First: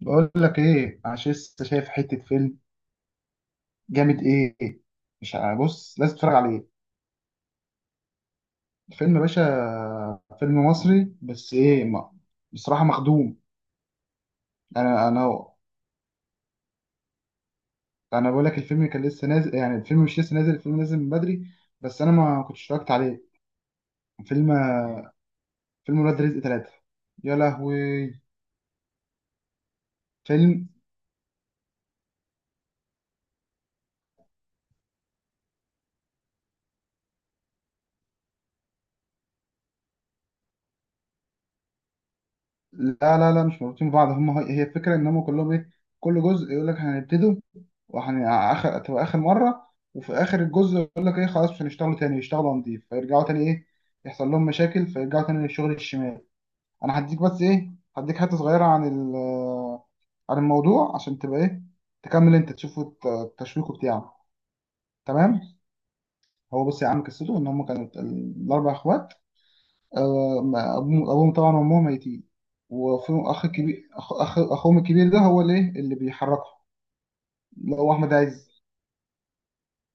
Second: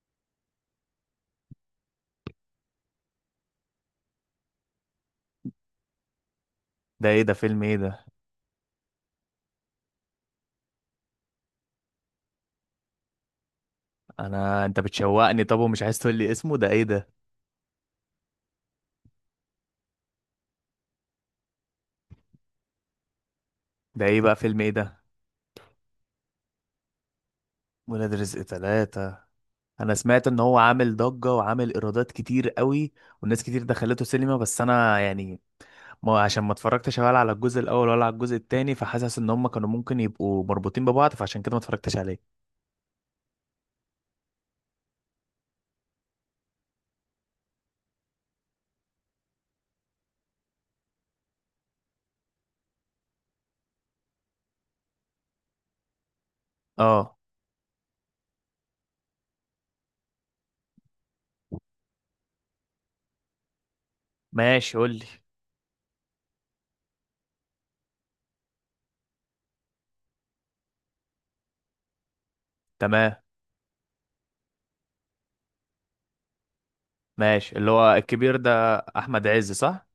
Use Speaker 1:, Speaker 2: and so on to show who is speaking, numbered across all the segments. Speaker 1: بقول لك ايه؟ عشان لسه شايف حته فيلم جامد ايه. مش ع- بص، لازم تتفرج عليه.
Speaker 2: ده ايه ده فيلم ايه ده؟
Speaker 1: فيلم باشا، فيلم مصري، بس ايه ما بصراحه مخدوم.
Speaker 2: انت
Speaker 1: انا
Speaker 2: بتشوقني،
Speaker 1: انا
Speaker 2: طب ومش عايز تقول لي اسمه؟ ده ايه ده؟
Speaker 1: انا بقول لك الفيلم كان لسه نازل، يعني الفيلم مش لسه نازل، الفيلم نازل من بدري، بس انا ما كنتش اتفرجت عليه.
Speaker 2: ده ايه بقى؟
Speaker 1: فيلم
Speaker 2: فيلم ايه ده؟
Speaker 1: فيلم ولاد رزق ثلاثة. يا
Speaker 2: ولاد
Speaker 1: لهوي.
Speaker 2: رزق ثلاثة. انا سمعت ان هو
Speaker 1: فيلم.
Speaker 2: عامل ضجة وعامل ايرادات كتير قوي والناس كتير دخلته سينما، بس انا يعني ما، عشان ما اتفرجتش ولا على الجزء الاول ولا على الجزء التاني، فحاسس ان هم كانوا ممكن يبقوا مربوطين ببعض، فعشان كده ما اتفرجتش عليه.
Speaker 1: لا لا لا، مش مربوطين ببعض. هي الفكره ان هم كلهم ايه، كل جزء يقول لك هنبتدوا وهن اخر، تبقى اخر مره، وفي اخر الجزء يقول لك ايه، خلاص مش هنشتغلوا تاني، يشتغلوا نضيف، فيرجعوا تاني، ايه، يحصل لهم مشاكل فيرجعوا تاني للشغل الشمال. انا
Speaker 2: اه،
Speaker 1: هديك بس ايه، هديك حته صغيره عن عن الموضوع عشان تبقى ايه، تكمل انت، تشوفوا التشويق بتاعه.
Speaker 2: ماشي، قول لي.
Speaker 1: تمام. هو بص يا عم، قصته ان هم كانوا الاربع اخوات. أبوهم طبعا وأمهم ميتين،
Speaker 2: تمام،
Speaker 1: وفيهم أخ كبير، أخوهم الكبير ده هو اللي إيه؟ اللي بيحركهم.
Speaker 2: ماشي. اللي
Speaker 1: اللي هو
Speaker 2: هو
Speaker 1: أحمد
Speaker 2: الكبير
Speaker 1: عز.
Speaker 2: ده احمد عز، صح؟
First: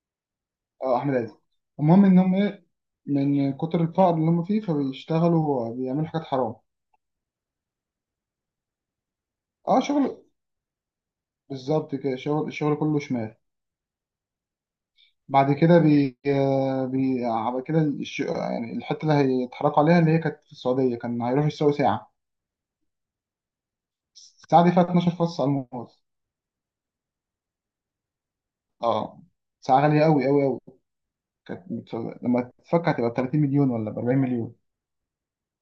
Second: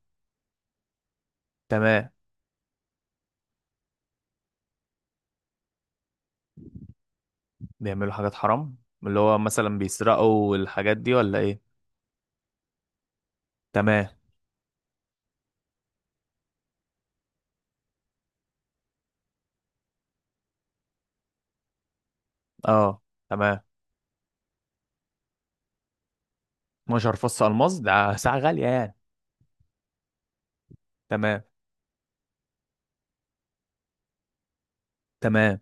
Speaker 1: أه، أحمد عز. المهم
Speaker 2: تمام.
Speaker 1: إن هم إيه، من كتر الفقر اللي هم فيه فبيشتغلوا بيعملوا حاجات حرام.
Speaker 2: بيعملوا حاجات حرام. اللي هو مثلا
Speaker 1: أه شغل،
Speaker 2: بيسرقوا الحاجات دي، ولا ايه؟
Speaker 1: بالظبط كده، شغل، الشغل كله شمال.
Speaker 2: تمام.
Speaker 1: بعد كده بي آه، بي بعد كده يعني الحتة اللي هيتحركوا عليها، اللي هي كانت في السعودية، كان هيروحوا يشتروا ساعة.
Speaker 2: اه، تمام.
Speaker 1: الساعة دي فيها 12 فص على الموز.
Speaker 2: 12 فص الماس، ده ساعة غالية يعني.
Speaker 1: أه، ساعة غالية أوي أوي أوي.
Speaker 2: تمام.
Speaker 1: لما تفكر هتبقى ب 30 مليون ولا ب 40 مليون.
Speaker 2: تمام.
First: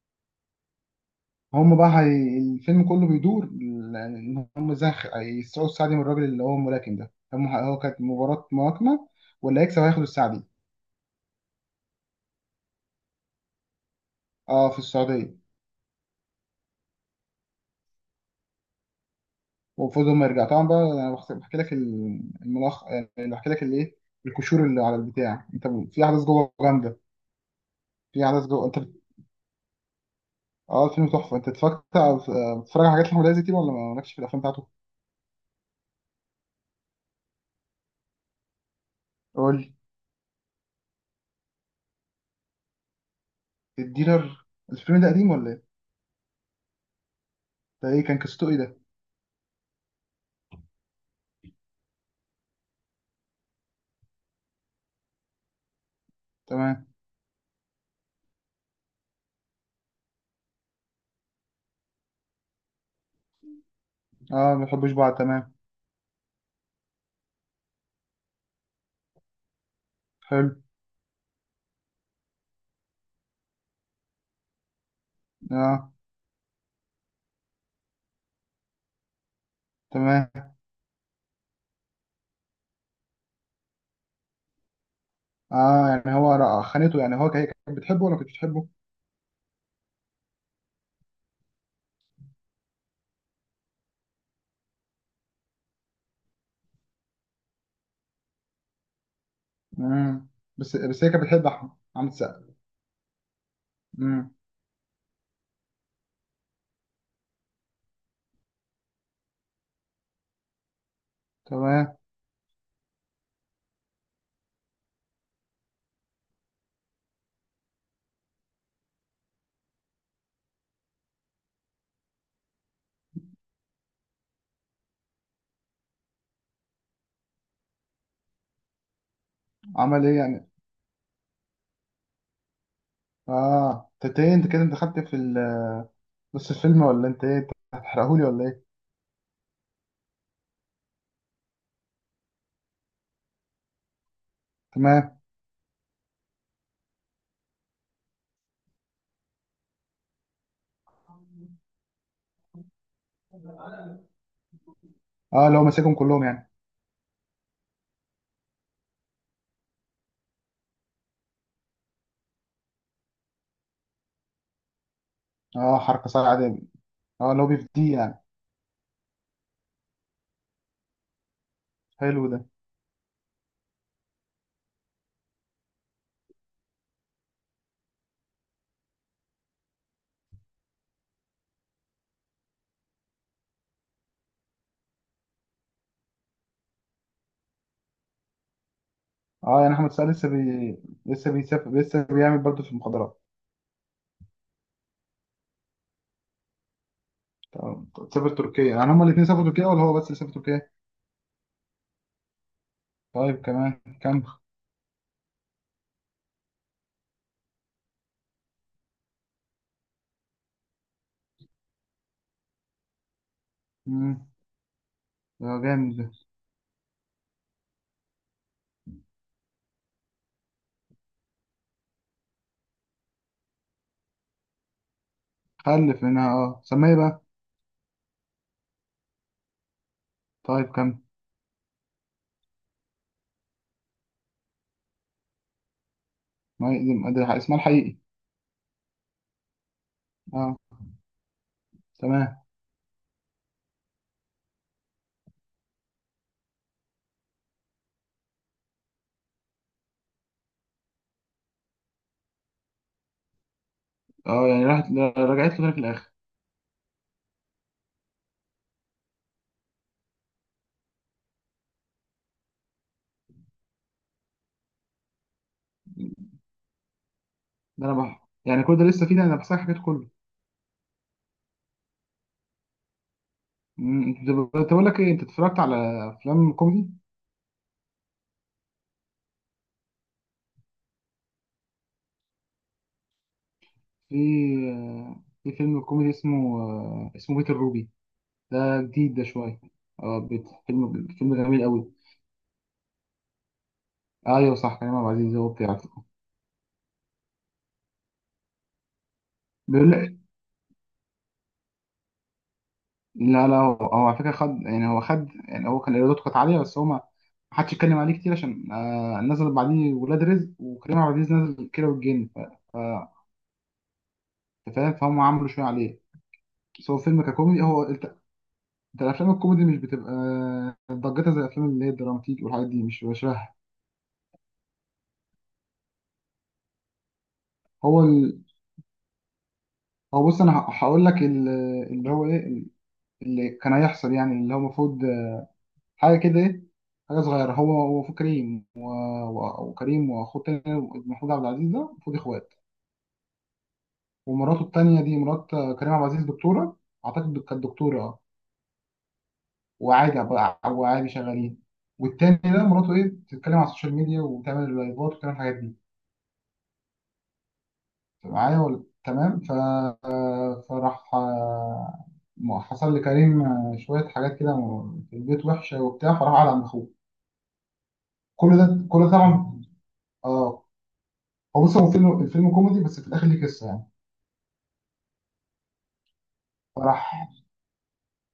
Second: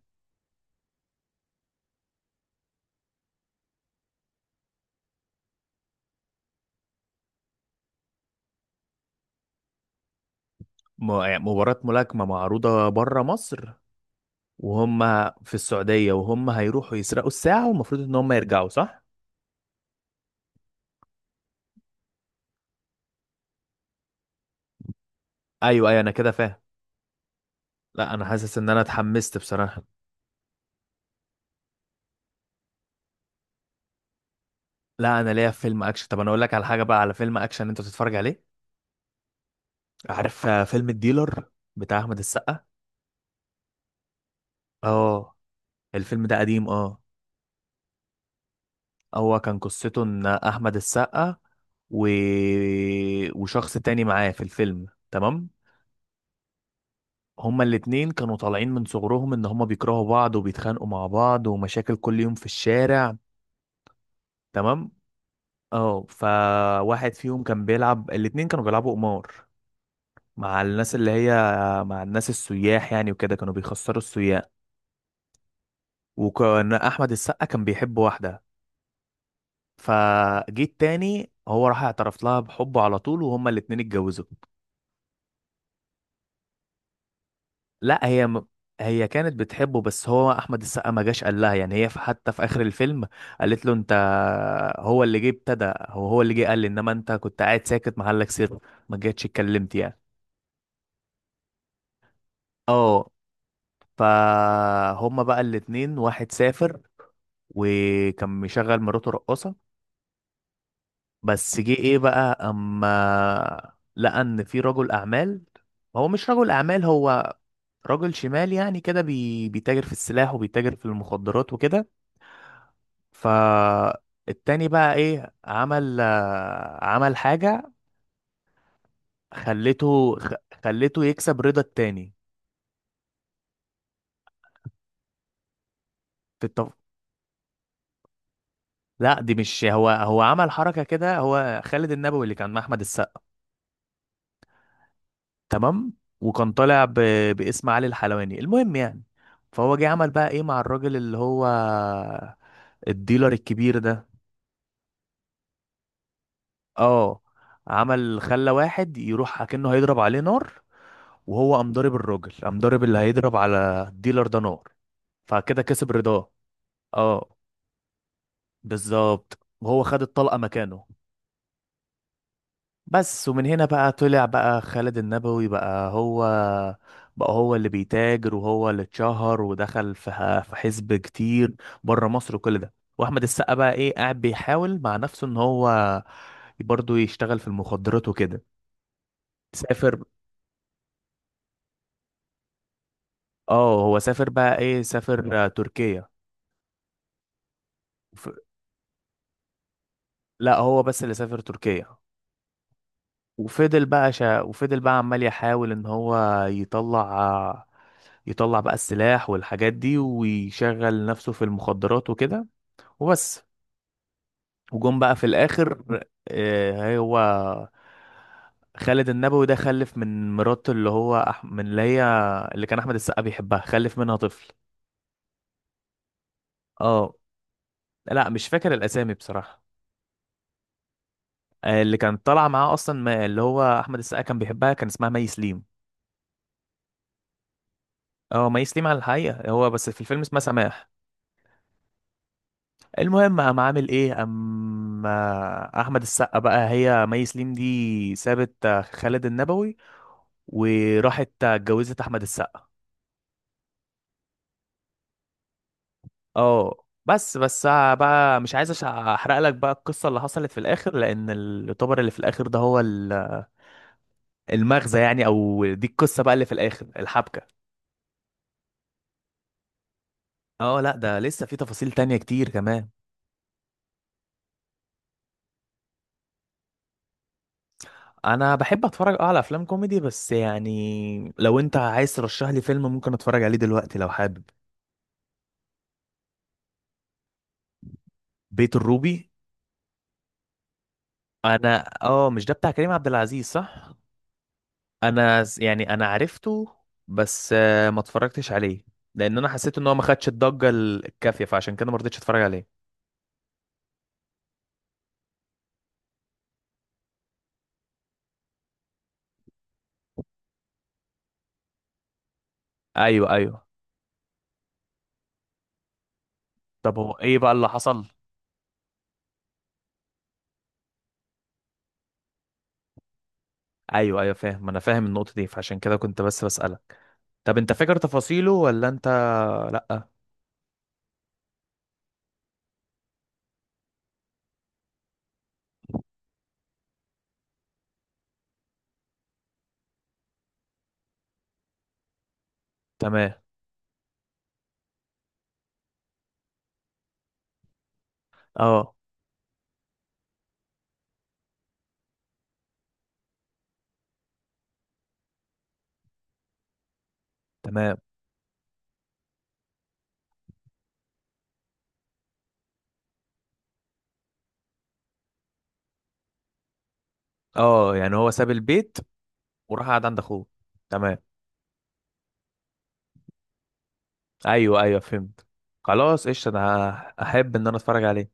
Speaker 1: هم بقى الفيلم كله بيدور يعني ان هم ازاي هيسرقوا السعدي من الراجل اللي هو الملاكم ده. هو كانت مباراة ملاكمة واللي هيكسب هياخد السعدي.
Speaker 2: يعني مباراة ملاكمة معروضة بره مصر
Speaker 1: اه، في
Speaker 2: وهم
Speaker 1: السعودية.
Speaker 2: في السعودية، وهم هيروحوا يسرقوا الساعة والمفروض ان هم يرجعوا، صح؟
Speaker 1: وفوز ما يرجع طبعا بقى. انا بحكي لك الملخ، يعني بحكي لك الايه، الكشور اللي على البتاع. انت
Speaker 2: ايوه، ايوه،
Speaker 1: في
Speaker 2: انا
Speaker 1: احداث
Speaker 2: كده
Speaker 1: جوه
Speaker 2: فاهم.
Speaker 1: جامده،
Speaker 2: لا، انا
Speaker 1: في احداث
Speaker 2: حاسس
Speaker 1: جوه
Speaker 2: ان
Speaker 1: انت
Speaker 2: انا اتحمست بصراحة.
Speaker 1: اه، الفيلم تحفه. انت بتتفرج على حاجات احمد عز كتير، ولا مالكش في الافلام بتاعته؟
Speaker 2: لا، انا ليا في فيلم اكشن. طب انا اقول لك على حاجة بقى، على فيلم اكشن انت تتفرج عليه.
Speaker 1: قول لي.
Speaker 2: عارف فيلم الديلر، بتاع احمد السقا؟
Speaker 1: الديلر. الفيلم ده قديم
Speaker 2: اه،
Speaker 1: ولا ايه؟
Speaker 2: الفيلم ده قديم، اه.
Speaker 1: ده ايه، كان قصته ايه ده؟
Speaker 2: هو كان قصته ان احمد السقا و... وشخص تاني معاه في الفيلم، تمام.
Speaker 1: تمام.
Speaker 2: هما الاتنين كانوا طالعين من صغرهم ان هما بيكرهوا بعض وبيتخانقوا مع بعض ومشاكل كل يوم في الشارع.
Speaker 1: اه، ما
Speaker 2: تمام.
Speaker 1: بيحبوش بعض. تمام.
Speaker 2: اه، فواحد فيهم كان بيلعب، الاتنين كانوا بيلعبوا قمار
Speaker 1: حلو.
Speaker 2: مع الناس اللي هي، مع الناس السياح يعني، وكده كانوا بيخسروا السياح.
Speaker 1: اه.
Speaker 2: وكان احمد السقا كان بيحب واحدة،
Speaker 1: تمام.
Speaker 2: فجيت تاني هو راح اعترف لها بحبه على طول وهما الاتنين اتجوزوا.
Speaker 1: اه، يعني خانته، يعني هي كانت
Speaker 2: لا
Speaker 1: بتحبه ولا ما
Speaker 2: هي
Speaker 1: كانتش
Speaker 2: م...
Speaker 1: بتحبه؟
Speaker 2: هي كانت بتحبه، بس هو احمد السقا ما جاش قال لها يعني. هي في حتى في اخر الفيلم قالت له: انت هو اللي جه ابتدى، هو اللي جه قال لي، انما انت كنت قاعد ساكت محلك سر، ما جيتش اتكلمت يعني.
Speaker 1: امم بس بس هي كانت بتحب احمد، عامل سقا.
Speaker 2: اه،
Speaker 1: امم
Speaker 2: فهما بقى الاتنين، واحد سافر وكان مشغل مراته رقاصة. بس جه ايه
Speaker 1: تمام.
Speaker 2: بقى اما لقى ان في رجل اعمال، هو مش رجل اعمال، هو رجل شمال يعني كده، بيتاجر في السلاح وبيتاجر في المخدرات وكده. فالتاني بقى ايه؟ عمل عمل حاجة، خلته
Speaker 1: عمل ايه
Speaker 2: خ-
Speaker 1: يعني؟
Speaker 2: خلته يكسب رضا التاني.
Speaker 1: اه، انت ايه، انت كده انت خدت في
Speaker 2: في
Speaker 1: نص
Speaker 2: التف...
Speaker 1: الفيلم ولا انت ايه، انت هتحرقهولي ولا ايه؟
Speaker 2: لا، دي مش هو، هو عمل حركة كده. هو خالد النبوي اللي كان مع احمد السقا،
Speaker 1: تمام.
Speaker 2: تمام. وكان طالع ب... باسم علي الحلواني، المهم يعني. فهو جه عمل بقى ايه مع الراجل اللي هو الديلر الكبير ده؟
Speaker 1: اه، اللي هو ماسكهم كلهم يعني.
Speaker 2: اه، عمل خلى واحد يروح اكنه هيضرب عليه نار، وهو قام ضارب الراجل، قام ضارب اللي هيضرب على الديلر ده نار، فكده
Speaker 1: اه،
Speaker 2: كسب
Speaker 1: حركه
Speaker 2: رضاه.
Speaker 1: صعبه. اه،
Speaker 2: اه،
Speaker 1: اللي هو بيفديه يعني.
Speaker 2: بالظبط، وهو خد الطلقة مكانه.
Speaker 1: حلو ده.
Speaker 2: بس، ومن هنا بقى طلع بقى خالد النبوي بقى هو، بقى هو اللي بيتاجر وهو اللي اتشهر ودخل في في حزب كتير بره مصر وكل ده، واحمد السقا بقى ايه؟ قاعد بيحاول مع نفسه ان هو برضه يشتغل في المخدرات وكده.
Speaker 1: اه، يعني احمد
Speaker 2: سافر.
Speaker 1: سقا لسه بيسافر، لسه بيعمل برضه في المخدرات.
Speaker 2: اه، هو سافر بقى، ايه سافر تركيا.
Speaker 1: تمام.
Speaker 2: وف...
Speaker 1: سافر تركيا، يعني هما الاثنين سافروا تركيا ولا هو بس اللي سافر
Speaker 2: لا،
Speaker 1: تركيا؟
Speaker 2: هو بس اللي سافر تركيا.
Speaker 1: طيب كمان. كمل.
Speaker 2: وفضل بقى عمال يحاول ان هو يطلع يطلع بقى السلاح والحاجات دي، ويشغل نفسه في المخدرات وكده وبس.
Speaker 1: مم.
Speaker 2: وجم بقى في
Speaker 1: ده
Speaker 2: الاخر.
Speaker 1: جامد ده.
Speaker 2: هو خالد النبوي ده خلف من مراته، من اللي هي اللي كان احمد السقا بيحبها، خلف منها طفل.
Speaker 1: خلف منها، اه، سميه
Speaker 2: اه،
Speaker 1: بقى.
Speaker 2: لا مش فاكر الاسامي بصراحة.
Speaker 1: طيب كمل.
Speaker 2: اللي كانت طالعه معاه اصلا، اللي هو احمد السقا كان بيحبها، كان اسمها مي سليم.
Speaker 1: ما هي- ده اسمها الحقيقي.
Speaker 2: اه، مي سليم على الحقيقه، هو بس في الفيلم اسمها
Speaker 1: اه،
Speaker 2: سماح.
Speaker 1: تمام.
Speaker 2: المهم قام عامل ايه، اما احمد السقا بقى، هي مي سليم دي سابت خالد النبوي وراحت اتجوزت احمد السقا.
Speaker 1: اه، يعني راحت، رجعت له تاني في الاخر.
Speaker 2: اه بس، بس بقى مش عايز احرق لك بقى القصه اللي حصلت في الاخر، لان الطبر اللي في الاخر ده هو المغزى يعني، او دي القصه بقى اللي في الاخر، الحبكه.
Speaker 1: يعني كل ده لسه فيه؟ ده انا بحسك حكيت كله.
Speaker 2: اه، لا ده لسه في تفاصيل تانية كتير كمان.
Speaker 1: انت بقول لك ايه، انت اتفرجت على افلام كوميدي؟
Speaker 2: انا بحب اتفرج، اه، على افلام كوميدي، بس يعني لو انت عايز ترشح لي فيلم ممكن اتفرج عليه دلوقتي لو
Speaker 1: في
Speaker 2: حابب.
Speaker 1: في فيلم كوميدي اسمه اسمه بيت الروبي.
Speaker 2: بيت
Speaker 1: ده جديد ده
Speaker 2: الروبي.
Speaker 1: شويه. اه، بيت فيلم فيلم جميل
Speaker 2: انا
Speaker 1: قوي.
Speaker 2: اه، مش ده بتاع كريم عبد العزيز، صح؟
Speaker 1: ايوه صح، كريم عبد العزيز هو بتاعته.
Speaker 2: يعني انا عرفته، بس ما اتفرجتش عليه لان انا حسيت ان هو ما
Speaker 1: بيقول،
Speaker 2: خدش الضجة الكافية، فعشان كده ما رضيتش اتفرج عليه.
Speaker 1: لا لا، هو هو على فكرة خد، يعني هو خد، يعني هو كان ايراداته كانت عالية، بس هو ما ما حدش يتكلم عليه كتير، عشان آه نزل بعديه ولاد رزق، وكريم عبد العزيز نزل كيرة والجن. ف-
Speaker 2: ايوه، ايوه.
Speaker 1: أنت فاهم، فهم عملوا شوية عليه، بس
Speaker 2: طب
Speaker 1: هو
Speaker 2: هو
Speaker 1: فيلم
Speaker 2: ايه بقى
Speaker 1: ككوميدي
Speaker 2: اللي
Speaker 1: هو.
Speaker 2: حصل؟
Speaker 1: انت أنت، الافلام الكوميدي مش بتبقى ضجتها زي الافلام اللي هي الدراماتيك والحاجات دي، مش بشبه.
Speaker 2: ايوه، ايوه فاهم، انا فاهم النقطة دي، فعشان كده كنت بس بسألك. طب انت فاكر
Speaker 1: هو ال...
Speaker 2: تفاصيله ولا انت؟ لا.
Speaker 1: هو بص، انا هقول لك اللي هو ايه، اللي كان هيحصل يعني، اللي هو المفروض حاجه كده ايه، حاجه صغيره. هو هو المفروض كريم، وكريم واخوه التاني محمود عبد العزيز ده، المفروض اخوات،
Speaker 2: تمام.
Speaker 1: ومراته التانية دي، مرات كريم عبد العزيز، دكتورة. أعتقد كانت دكتورة أه.
Speaker 2: اه،
Speaker 1: وعادي شغالين، والتاني ده مراته إيه، بتتكلم على السوشيال ميديا وبتعمل لايفات وبتعمل الحاجات دي.
Speaker 2: تمام.
Speaker 1: أنت معايا ولا؟ تمام. فراح حصل لكريم شوية حاجات كده في البيت وحشة وبتاع، فراح قعد عند أخوه.
Speaker 2: اه، يعني هو ساب
Speaker 1: كل ده
Speaker 2: البيت
Speaker 1: كل ده طبعا.
Speaker 2: وراح قعد عند اخوه.
Speaker 1: اه.
Speaker 2: تمام.
Speaker 1: هو بص، هو فيلم، الفيلم كوميدي بس في الآخر ليه قصة يعني.
Speaker 2: ايوه، ايوه، فهمت. خلاص، قشطه، انا
Speaker 1: فراح،
Speaker 2: احب ان انا اتفرج عليه.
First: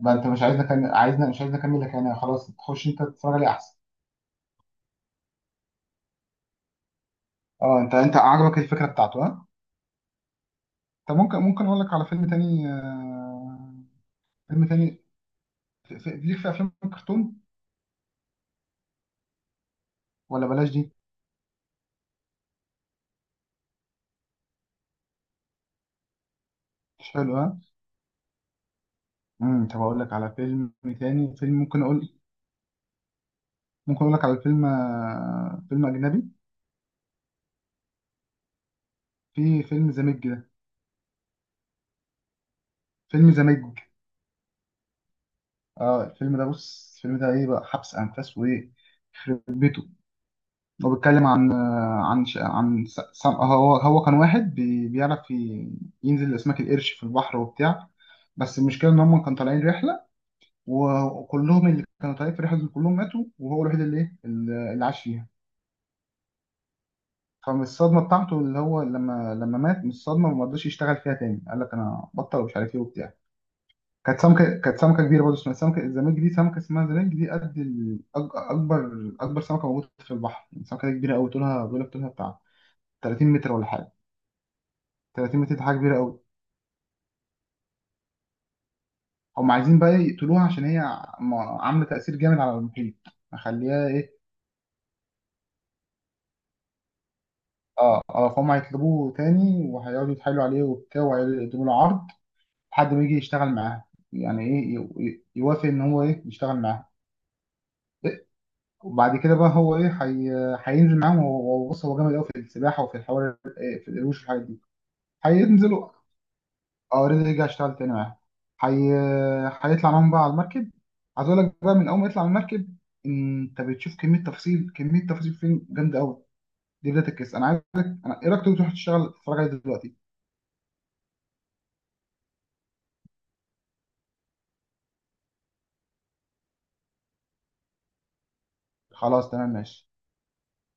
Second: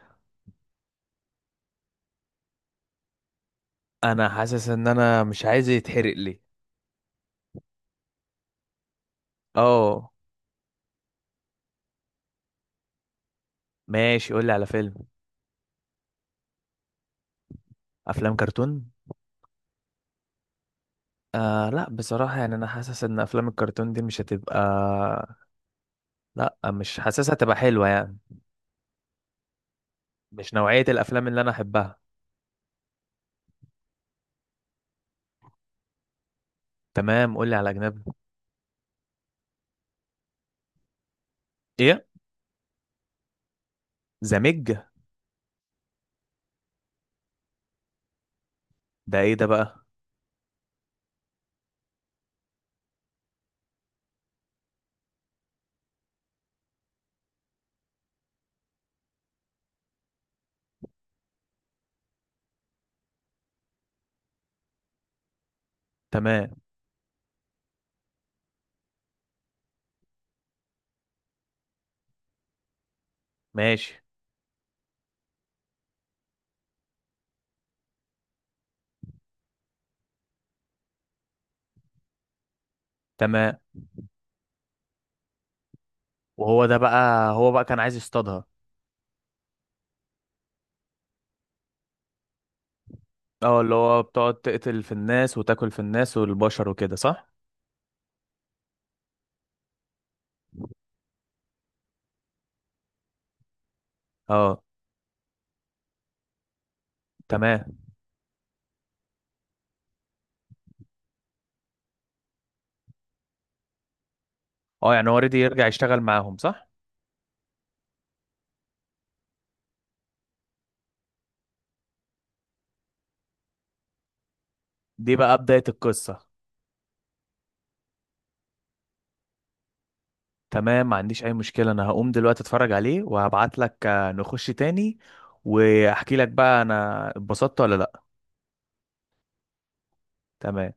Speaker 1: ما أنت مش عايزنا، مش عايزنا أكمل لك يعني، خلاص تخش أنت تتفرج عليه أحسن.
Speaker 2: انا حاسس ان انا مش عايز يتحرق لي.
Speaker 1: اه، انت انت عجبك الفكره بتاعته؟ ها.
Speaker 2: اه،
Speaker 1: طب ممكن، ممكن اقول لك على فيلم تاني
Speaker 2: ماشي قول لي على
Speaker 1: فيلم
Speaker 2: فيلم.
Speaker 1: تاني. ليك في افلام الكرتون،
Speaker 2: افلام كرتون؟
Speaker 1: ولا بلاش دي؟
Speaker 2: آه لا، بصراحه يعني انا حاسس ان افلام الكرتون دي مش هتبقى، لا مش
Speaker 1: مش
Speaker 2: حاسسها
Speaker 1: حلو
Speaker 2: هتبقى
Speaker 1: ها.
Speaker 2: حلوه يعني.
Speaker 1: طب اقول لك على
Speaker 2: مش
Speaker 1: فيلم
Speaker 2: نوعيه الافلام
Speaker 1: تاني،
Speaker 2: اللي انا
Speaker 1: فيلم ممكن
Speaker 2: احبها.
Speaker 1: اقول، ممكن اقول لك على فيلم فيلم اجنبي.
Speaker 2: تمام، قول لي على اجنبي.
Speaker 1: في فيلم زاميج ده.
Speaker 2: ايه؟
Speaker 1: فيلم زاميج.
Speaker 2: زمج؟
Speaker 1: اه، الفيلم ده بص، الفيلم ده ايه بقى، حبس انفاس وايه.
Speaker 2: ده ايه
Speaker 1: يخرب
Speaker 2: ده بقى؟
Speaker 1: بيته. هو بيتكلم عن هو كان واحد بيعرف ينزل لأسماك القرش في البحر وبتاع، بس المشكلة إن هم كانوا طالعين رحلة، وكلهم اللي كانوا طالعين في الرحلة دي كلهم ماتوا، وهو الوحيد اللي إيه، اللي عاش فيها.
Speaker 2: تمام،
Speaker 1: فمن الصدمة بتاعته اللي هو لما مات، من الصدمة ما رضاش يشتغل فيها تاني، قال لك أنا بطل ومش عارف إيه وبتاع.
Speaker 2: ماشي.
Speaker 1: كانت سمكة كبيرة برضه، اسمها سمكة الزمالك دي، سمكة اسمها زمالك دي، قد أكبر أكبر سمكة موجودة في البحر، يعني السمكة دي كبيرة أوي، طولها بيقول لك طولها بتاع 30 متر
Speaker 2: تمام.
Speaker 1: ولا حاجة. 30 متر دي حاجه كبيره قوي.
Speaker 2: وهو ده بقى، هو بقى كان عايز يصطادها؟
Speaker 1: هم عايزين بقى يقتلوها عشان هي عامله تاثير جامد على المحيط،
Speaker 2: اه، اللي
Speaker 1: مخليها
Speaker 2: هو
Speaker 1: ايه.
Speaker 2: بتقعد تقتل في الناس وتاكل في الناس والبشر وكده، صح؟
Speaker 1: اه، اه، فهم هيطلبوه تاني، وهيقعدوا يتحايلوا عليه وبتاع، وهيقعدوا يقدموا له عرض لحد ما يجي يشتغل معاها، يعني
Speaker 2: اه.
Speaker 1: ايه، يوافق ان هو ايه يشتغل معاها.
Speaker 2: تمام.
Speaker 1: وبعد كده بقى هو ايه، هينزل معاهم. بص، هو جامد قوي في السباحه وفي الحوار إيه، في القروش والحاجات دي.
Speaker 2: اه، يعني هو اوريدي يرجع
Speaker 1: هينزلوا.
Speaker 2: يشتغل معاهم، صح؟
Speaker 1: اه، اوريدي رجع اشتغل تاني معاهم. حي... هيطلع معاهم بقى على المركب. عايز اقول لك بقى، من اول ما يطلع على المركب انت بتشوف كميه تفاصيل، كميه
Speaker 2: دي
Speaker 1: تفاصيل
Speaker 2: بقى بداية
Speaker 1: فين جامده
Speaker 2: القصة.
Speaker 1: قوي. دي بدايه القصه. انا عايزك، انا ايه رايك تروح تشتغل تتفرج عليه دلوقتي.
Speaker 2: تمام، ما عنديش اي مشكلة، انا هقوم دلوقتي اتفرج عليه وهبعت لك، نخش تاني واحكي لك بقى انا اتبسطت ولا لا.
Speaker 1: خلاص تمام، ماشي.
Speaker 2: تمام.